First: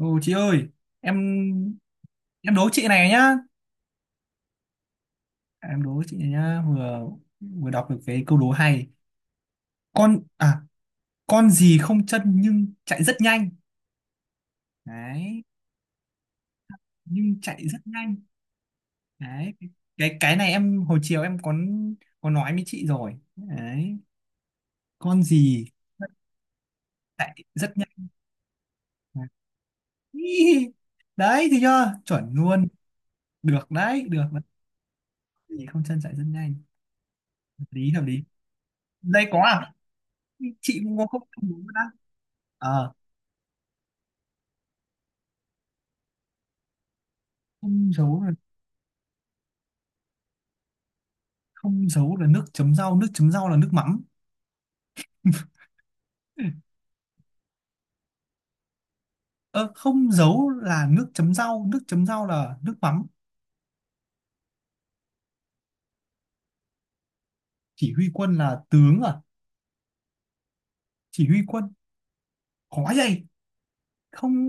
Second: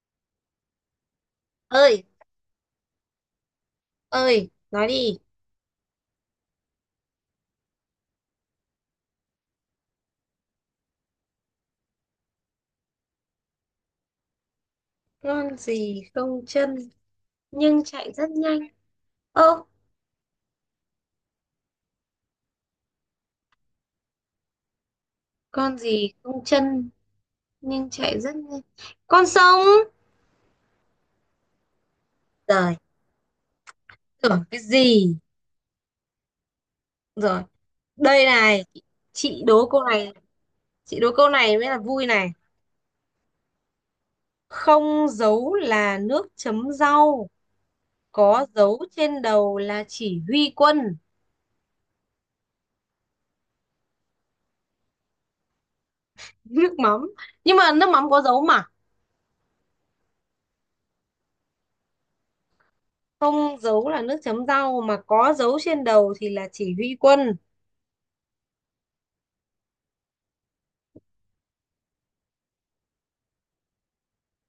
Ô chị ơi, em Ơi, em đố chị này nhá. ơi, nói đi. Em đố chị này nhá, vừa vừa đọc được cái câu đố hay. Con à, con gì không chân nhưng chạy rất nhanh. Đấy, Con gì không chân nhưng chạy rất nhưng chạy nhanh. rất nhanh? Đấy, Ơ, cái này em hồi chiều em có nói với chị rồi. Đấy, con gì con gì không chân chạy rất nhưng nhanh. chạy rất nhanh? Con sông. Ý, Đấy thì chưa? Chuẩn luôn. Rồi, Được đấy, được đấy. tưởng cái gì. Con Gì không chân chạy rất nhanh. Rồi, Hợp lý hợp lý. đây này, Đây có chị đố à? câu này. Chị cũng Chị có đố không câu đố này mới là nữa. vui này. Không dấu là nước chấm rau, không giấu là có dấu trên đầu là chỉ huy quân. Không giấu là nước chấm rau, nước chấm rau là nước mắm. Nước mắm. Nhưng mà nước mắm có dấu mà. Ờ, Không giấu là nước chấm rau, nước chấm rau là nước mắm. Không dấu là nước chấm rau, mà có dấu trên đầu thì là chỉ huy quân. Chỉ huy quân là tướng à? Chỉ huy quân, khó vậy. Không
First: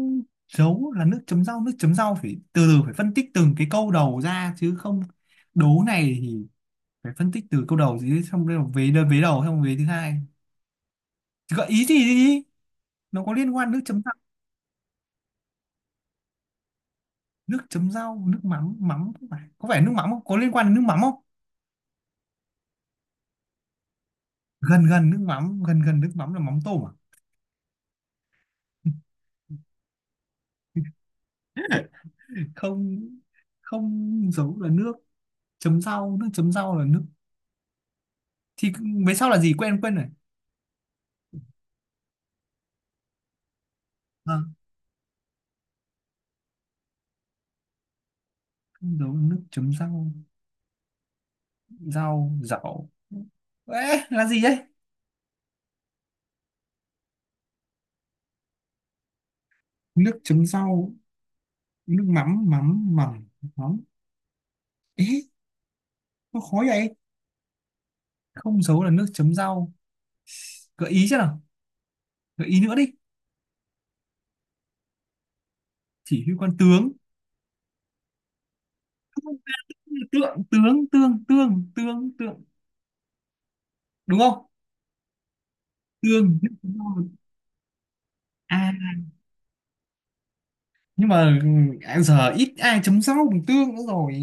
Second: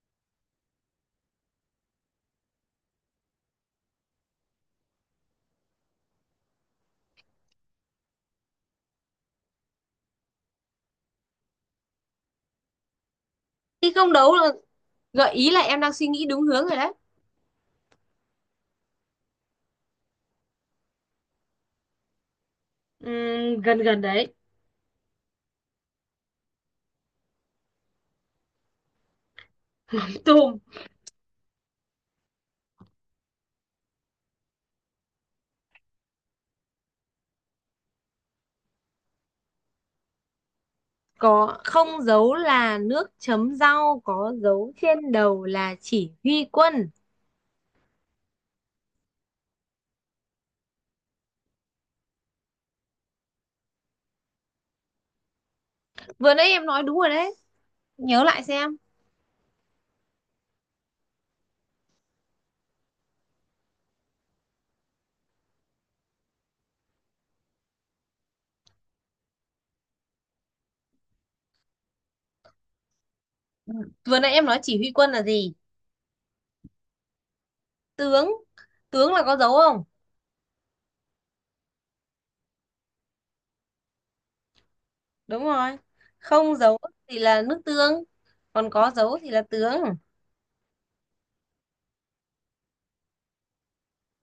giấu là nước chấm rau, nước chấm rau phải từ từ, phải phân tích từng cái câu đầu ra chứ. Không đố này thì phải phân tích từ câu đầu chứ, xong rồi vế đơn, vế đầu xong vế thứ hai. Thì gợi ý gì đi, nó có liên quan nước Khi chấm rau. không đấu là, gợi ý là em đang suy nghĩ đúng hướng rồi đấy. Nước chấm rau nước mắm mắm, có phải, có phải nước mắm không, có liên quan đến nước mắm không? Gần gần đấy. Gần gần nước mắm, gần gần nước mắm là mắm tôm à? Tùm. Không, không giấu là nước chấm rau, nước chấm rau là nước, thì về sau là gì, quên quên rồi. Có không dấu là nước chấm rau, có À, dấu trên đầu là chỉ huy quân. không giấu là nước chấm rau, rau rau. Ê, là gì đấy? Vừa nãy em nói đúng rồi đấy. Nhớ lại xem. Nước chấm rau nước mắm mắm mắm mắm, ế, nó khó vậy. Không giấu là nước chấm rau, gợi ý chứ nào, gợi ý nữa đi. Ừ. Vừa nãy em nói chỉ huy quân là gì? Chỉ huy quan tướng, Tướng. Tướng là có dấu không? tượng tướng tương tương tương tượng, đúng không? Đúng rồi. Tương nước Không chấm dấu rau. thì là nước tương. À, Còn có dấu thì là tướng. nhưng mà giờ ít ai chấm rau bằng tương nữa rồi.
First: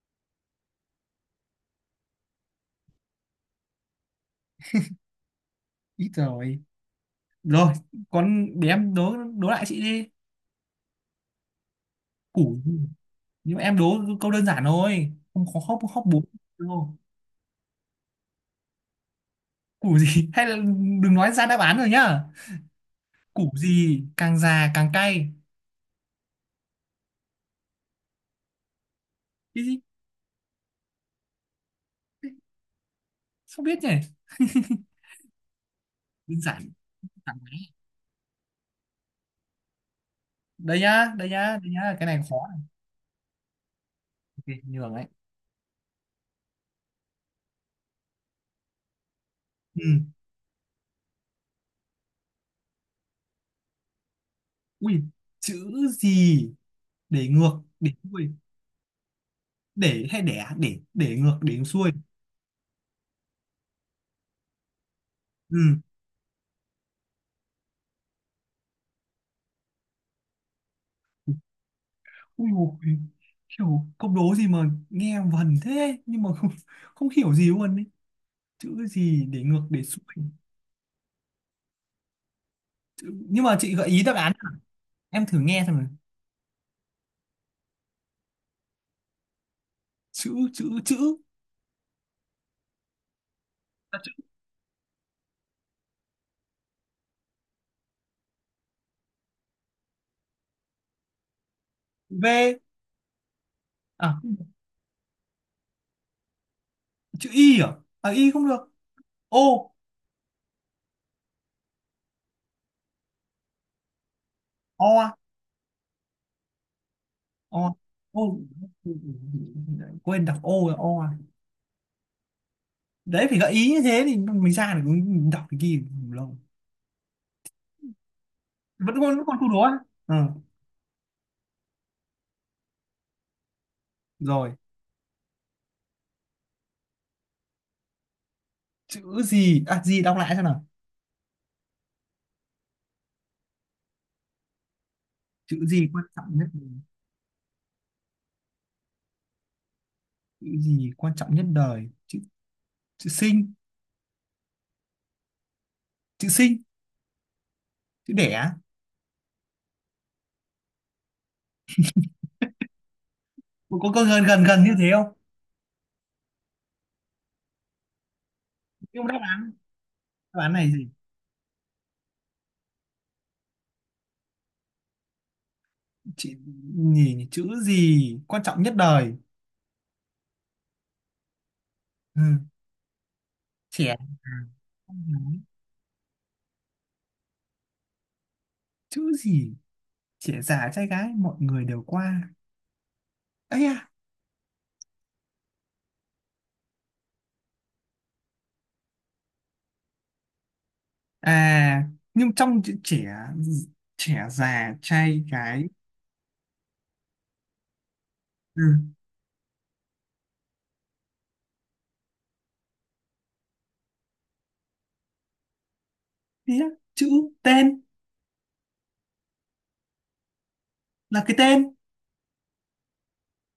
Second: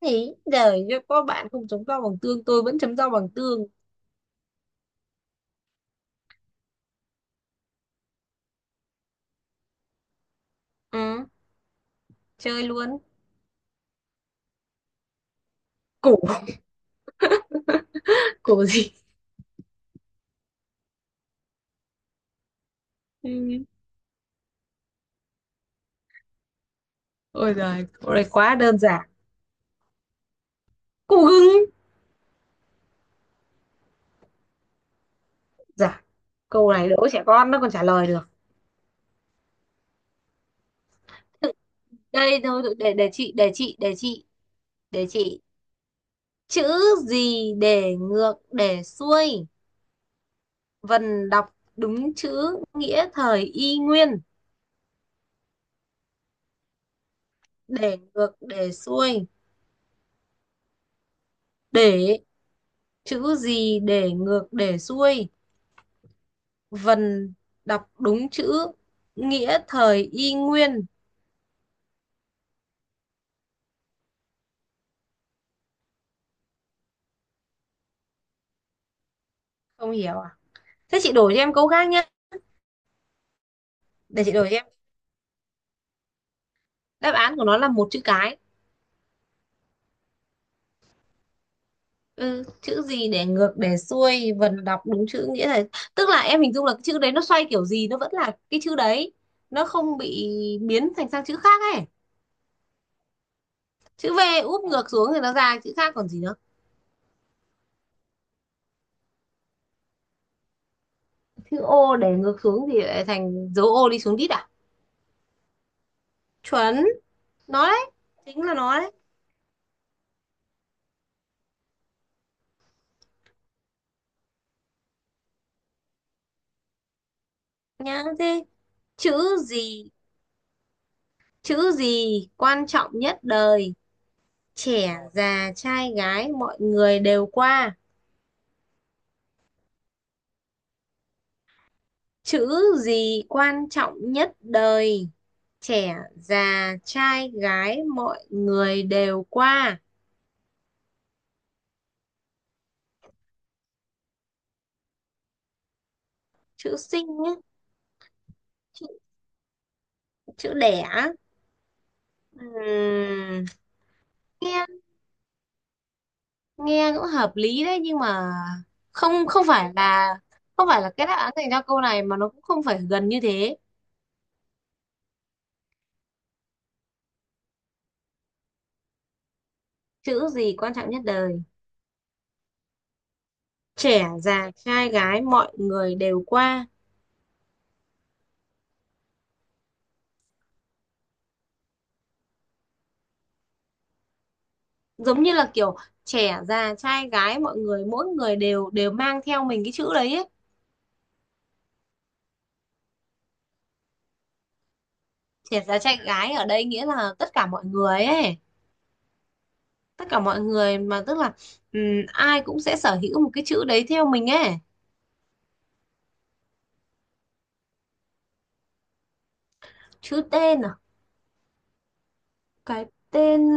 Thì đời cho có bạn không chấm rau bằng tương, tôi vẫn chấm rau bằng tương. Ít rồi. Rồi, con để em đố đố lại chị đi. Ừ, Củ, chơi luôn. nhưng mà em đố câu đơn giản thôi, không khó khóc khóc Cổ, bố đâu. cổ gì? Củ gì hay là đừng nói ra đáp án rồi nhá. Củ Ừ. gì càng già càng cay? Ôi giời, câu này quá đơn giản. Cái gì? Cụ hứng. Không biết nhỉ, Dạ, đơn giản, câu này đố trẻ càng con máy. nó còn trả lời được. Đây nhá, đây nhá, đây nhá, cái này khó đây này. thôi thôi, để chị để chị để chị Ok, nhường đấy. để chị chữ gì để ngược để xuôi, Ừ. vần đọc đúng chữ, nghĩa thời y nguyên. Ui, chữ gì để ngược để Để xuôi, ngược để xuôi, để hay đẻ, để ngược để xuôi. để chữ gì để ngược để xuôi, Ừ. vần đọc đúng chữ, nghĩa thời y nguyên. Ui dồi, kiểu câu đố gì mà nghe vần thế nhưng mà không hiểu gì luôn ấy. Chữ gì để ngược để Không xuôi? hiểu à? Thế chị đổi cho em câu khác nhé. Chữ... nhưng mà chị gợi ý đáp Để án, chị đổi cho em. em thử nghe xem nào. Đáp án của nó là một chữ cái. Chữ chữ chữ Ừ, chữ gì để ngược để à, chữ xuôi vần đọc đúng chữ nghĩa là, tức là em hình dung là cái chữ đấy nó xoay kiểu gì nó vẫn là cái chữ đấy, nó không bị biến thành sang chữ khác ấy. V Chữ à? V úp ngược xuống thì nó ra chữ khác còn gì nữa. Chữ Y à? À Y không được. O. Chữ O để ngược xuống thì lại thành dấu O đi xuống đít à. O à? Chuẩn, O nó đấy, O, chính là nó đấy. quên, đọc O là O à. Đấy phải gợi ý như thế thì mình ra được, đọc cái kia lâu. Nhá thế, Vẫn còn, vẫn còn chữ câu đố à? gì, Ừ. chữ gì quan trọng nhất đời, Rồi, trẻ già trai gái mọi người đều qua. chữ gì à, gì đọc lại xem nào? Chữ gì quan trọng nhất đời, Chữ gì trẻ quan trọng nhất, già trai gái mọi người đều qua? chữ gì quan trọng nhất đời? Chữ chữ sinh, chữ sinh, Chữ sinh ấy, chữ đẻ. chữ, chữ đẻ. Ừm, Có gần gần gần nghe, như thế không? nghe cũng hợp lý đấy nhưng mà Nhưng mà đáp không, không án, phải là, đáp án không này phải gì? là cái đáp án dành cho câu này mà nó cũng không phải gần như thế. Chữ nhỉ, chữ gì quan trọng nhất đời? Chữ gì quan trọng nhất đời, Ừ. Trẻ già, trẻ già trai con gái gái. mọi người đều qua. Chữ gì trẻ già trai gái mọi người đều qua? Ấy à? Giống như là kiểu trẻ già trai gái mọi người, mỗi người đều đều mang theo mình cái chữ đấy ấy. À nhưng trong chữ trẻ, trẻ già trai gái. Trẻ già trai gái ở đây nghĩa là tất cả mọi người ấy. Ừ. Tất cả mọi người mà tức là, ừm, ai cũng sẽ sở hữu một cái chữ đấy theo mình ấy. Thế á, chữ tên, Chữ tên à, là cái tên. cái tên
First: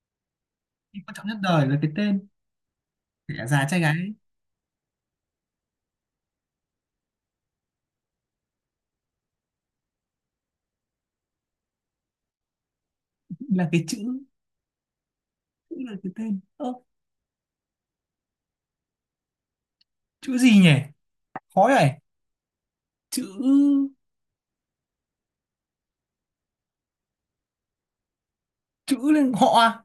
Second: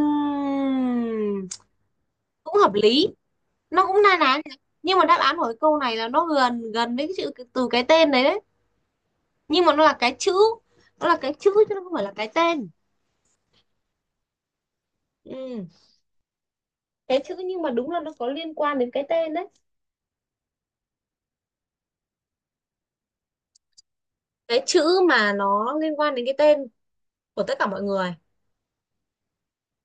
Cái quan trọng nhất đời là cái tên. cũng hợp lý, Trẻ già trai nó cũng gái, na ná, nhưng mà đáp án của cái câu này là nó gần gần với cái chữ cái- từ cái tên đấy đấy, nhưng mà nó là cái chữ, nó là cái chữ chứ nó không phải là cái tên. là cái chữ, Ừ. chữ là cái tên. Ơ, Cái chữ nhưng mà đúng là nó có liên quan đến cái tên đấy. chữ gì nhỉ, khó này. Chữ, Cái chữ mà nó liên quan đến cái tên của tất cả mọi người. chữ lên họ à?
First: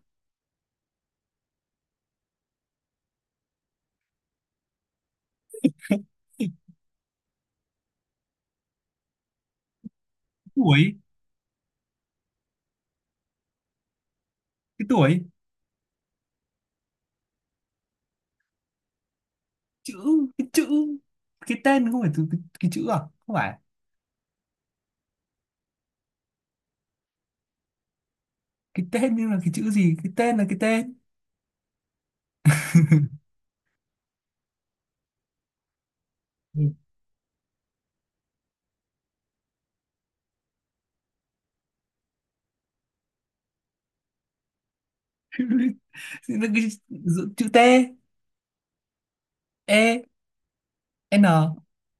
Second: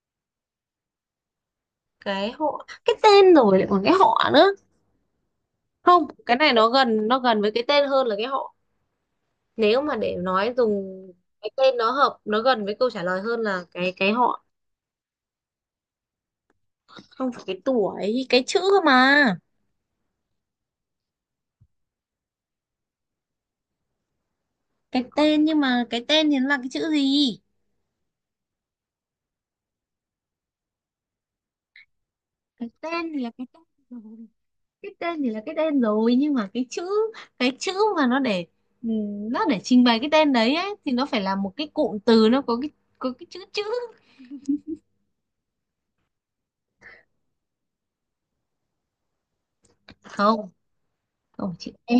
Cái họ, cái tên rồi lại còn cái họ nữa, không cái Cái này nó gần, nó gần với cái tên hơn là cái họ. Nếu mà để nói dùng tuổi, cái tên nó hợp, nó gần với câu trả lời hơn là cái họ. cái tuổi. Không phải cái tuổi, cái chữ cơ mà. Chữ, cái chữ. Cái tên không phải từ cái chữ à? Không phải, Cái tên nhưng mà cái tên thì nó là cái chữ gì? cái tên nhưng là cái chữ gì? Cái tên là cái tên. Cái tên thì là cái tên rồi. Cái tên thì là cái tên rồi nhưng mà Ừ. cái chữ, cái chữ mà nó để, nó để trình bày cái tên đấy ấy, thì nó phải là một cái cụm từ nó có cái, có cái chữ chữ. Thì Là cái, chữ chữ T E Không, N. không phải chữ e,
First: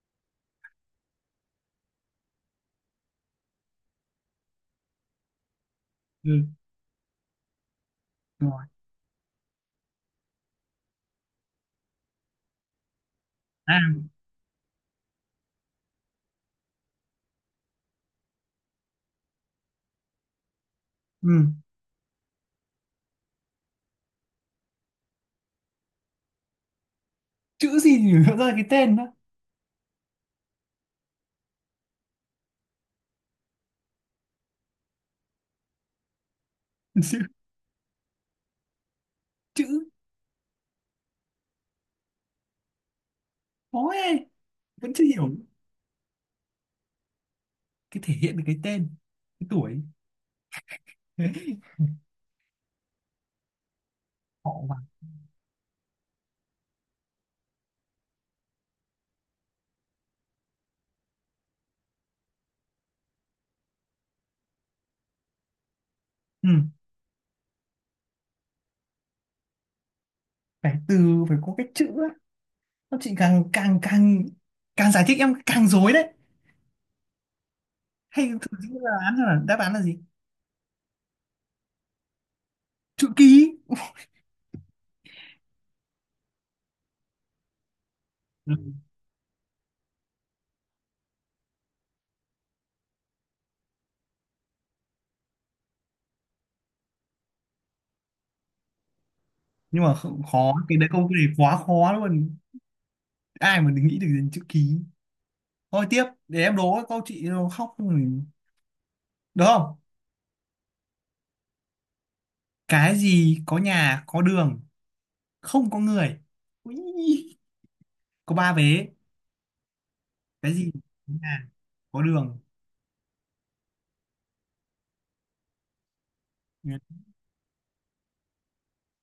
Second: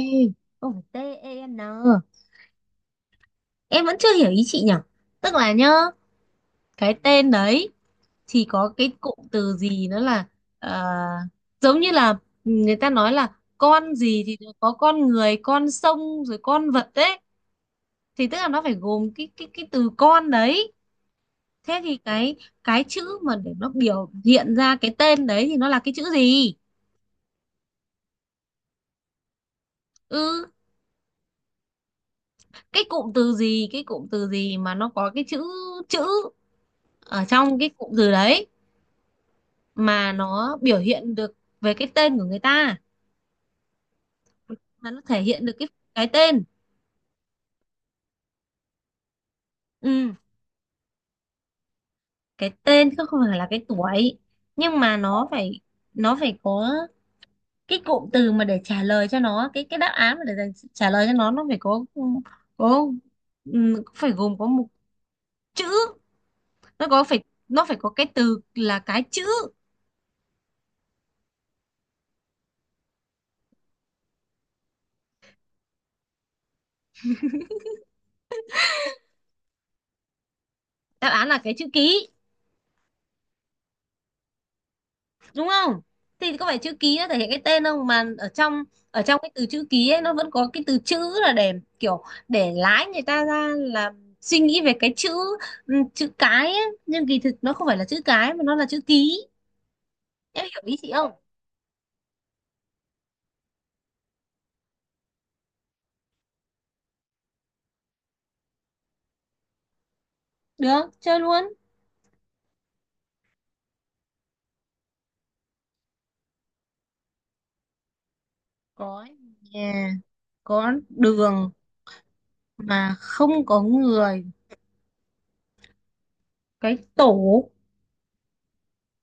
không phải t e n. Em vẫn chưa hiểu ý chị nhỉ. Tức là nhá, Ừ. cái tên đấy thì Rồi. có cái cụm từ gì nữa là, ờ, giống như là người ta nói là À. con gì thì nó có con người, con sông rồi con vật đấy, thì tức là nó phải gồm cái cái từ con đấy. Ừ. Thế thì cái chữ mà để nó biểu hiện ra cái tên đấy thì nó là cái chữ gì. Chữ gì nhỉ, nó ra cái tên đó? Ừ, cái cụm từ gì, cái cụm từ gì mà nó có cái chữ, chữ chữ ở trong cái cụm từ đấy, chữ mà nó biểu hiện được về cái tên của người ta, khó ấy. mà Vẫn nó chưa thể hiểu. hiện được cái tên. Cái thể hiện được cái tên? Cái tuổi? Ừ, cái tên chứ không phải là cái tuổi. Họ mà. Nhưng mà nó phải, nó phải có cái cụm từ mà để trả lời cho nó cái đáp án mà để dành- trả lời cho nó phải có, ừ, phải gồm có một chữ. Ừ. Nó có phải nó phải có cái từ là cái chữ. Phải từ, phải có cái chữ á. Các chị càng càng càng càng giải thích em càng rối đấy. Hay thử nghĩ là án là đáp án là gì? Đáp án là cái chữ ký, Chữ ký. đúng không? Thì có phải chữ ký nó thể hiện cái tên không, mà ở Ừ. trong, ở trong cái từ chữ ký ấy nó vẫn có cái từ chữ là để kiểu để lái người ta ra là suy nghĩ về cái chữ, ừ, chữ cái ấy. Nhưng kỳ thực nó không phải là chữ cái mà nó là chữ ký. Nhưng mà Em khó hiểu ý cái đấy, chị câu không? này quá khó luôn. Ai mà nghĩ được đến chữ ký. Thôi tiếp để em đố câu, chị nó khóc rồi. Được không? Được, chơi luôn. Cái gì có nhà, có đường, không có người. Ui, có ba vế. Có nhà, Cái gì có có nhà, đường có đường. mà không có người. Cái tổ.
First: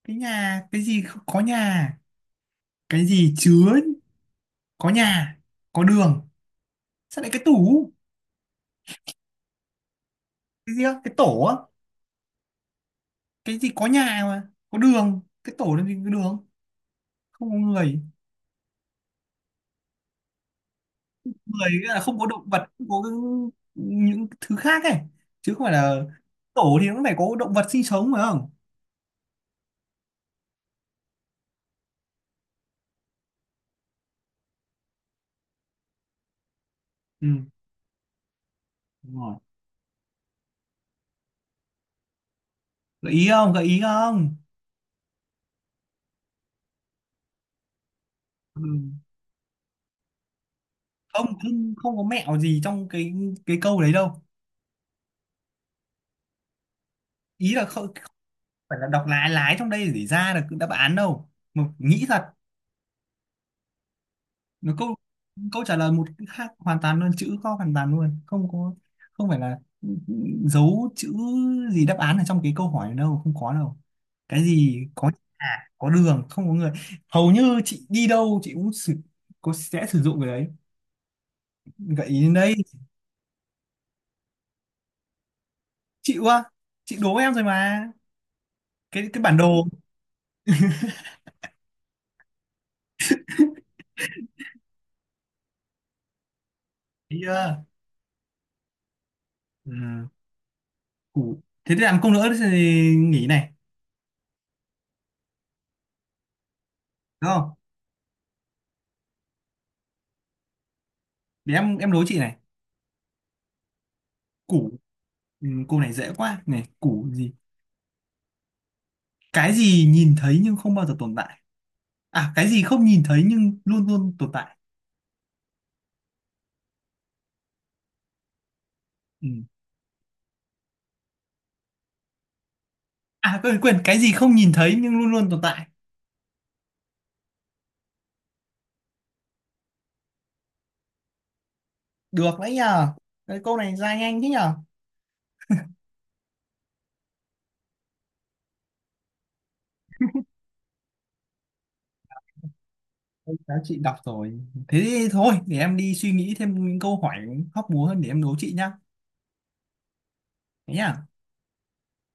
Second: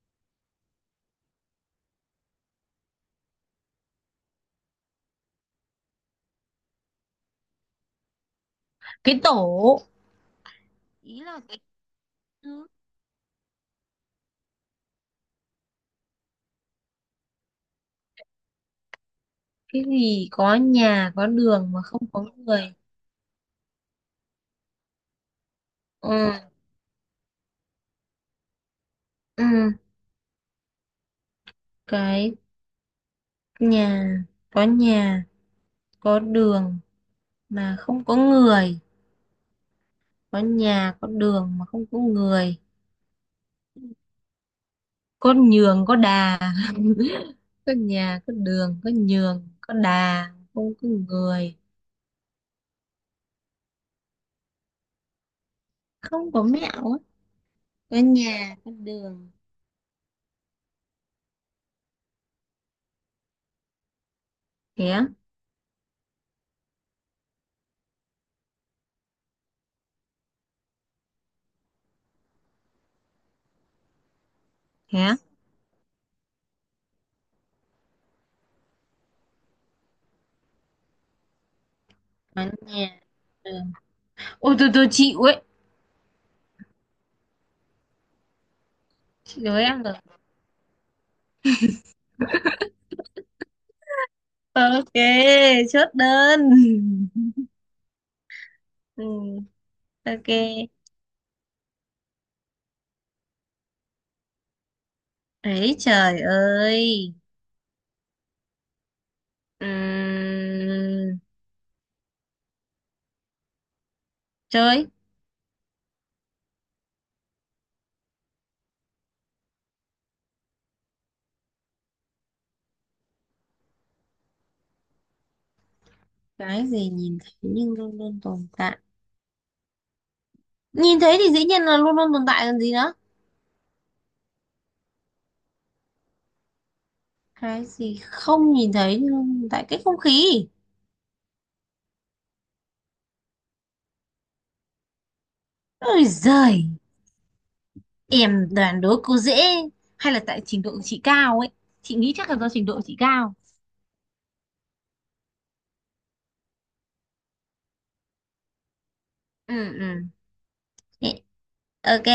Cái nhà, cái gì không có nhà, cái gì chứa có nhà, có đường. Sao lại cái tủ? Cái tổ Cái gì á, cái ý tổ là á? cái. Cái gì có nhà mà có đường, cái tổ làm gì có đường? Không có người, Cái gì có nhà có người đường mà nghĩa là không không có có động vật, người. không có những thứ khác ấy, chứ không phải là Ừ. tổ thì nó phải có động vật sinh sống phải không? Ừ, cái nhà, có nhà, có đường Ừ, mà không có người. đúng rồi. Có nhà có đường mà không có người, Gợi ý không, gợi ý không? có nhường có đà. Có nhà có Ừ. đường có nhường có đà không có không người. không không có mẹo gì trong cái câu đấy đâu. Không có mẹo á? Ý là Có không nhà có phải là đọc lái đường. lái trong đây để ra được đáp án đâu, mà nghĩ thật. Nó Thế câu, á, câu trả lời một cái khác hoàn toàn luôn, chữ kho hoàn toàn luôn, không có, không phải là giấu chữ gì đáp án ở trong cái câu hỏi đâu, không có đâu. Cái gì thế có á. à, có đường không có người, hầu như chị đi đâu chị cũng có sẽ sử dụng cái đấy. Gợi ý đến Có đây, nhà, đường. Ôi, tôi chịu ấy. chịu quá, chị đố em rồi mà, cái bản Chị đố đồ. em rồi. Ok, chốt đơn. Thấy chưa. Ừ, Ừ. ok. Củ thế thì làm công nữa thì nghỉ này, Ấy trời ơi. đúng không? Ừm, Để em đố chị này. Củ, chơi. Cô này dễ quá này. Củ gì, cái gì nhìn thấy nhưng không bao giờ tồn tại, à cái gì không nhìn thấy nhưng luôn luôn tồn tại. Cái gì nhìn thấy nhưng luôn luôn tồn tại? Ừ. Nhìn thấy thì dĩ nhiên là luôn luôn tồn tại còn gì nữa. À quên quên, cái gì không nhìn thấy nhưng luôn luôn tồn tại. Cái gì không nhìn thấy nhưng luôn tồn tại? Cái không khí. Được đấy nhờ, cái câu này ra nhanh thế nhờ. Ôi giời, em đoán đố cô dễ, hay là tại trình độ của chị cao ấy. Chị nghĩ chắc là do trình độ của chị cao. Ôi, các chị đọc rồi, thế thì thôi để em đi suy nghĩ thêm những câu hỏi hóc búa hơn để em đố chị nhá. Ừ, ừ. Thế nhá. Ê, ok.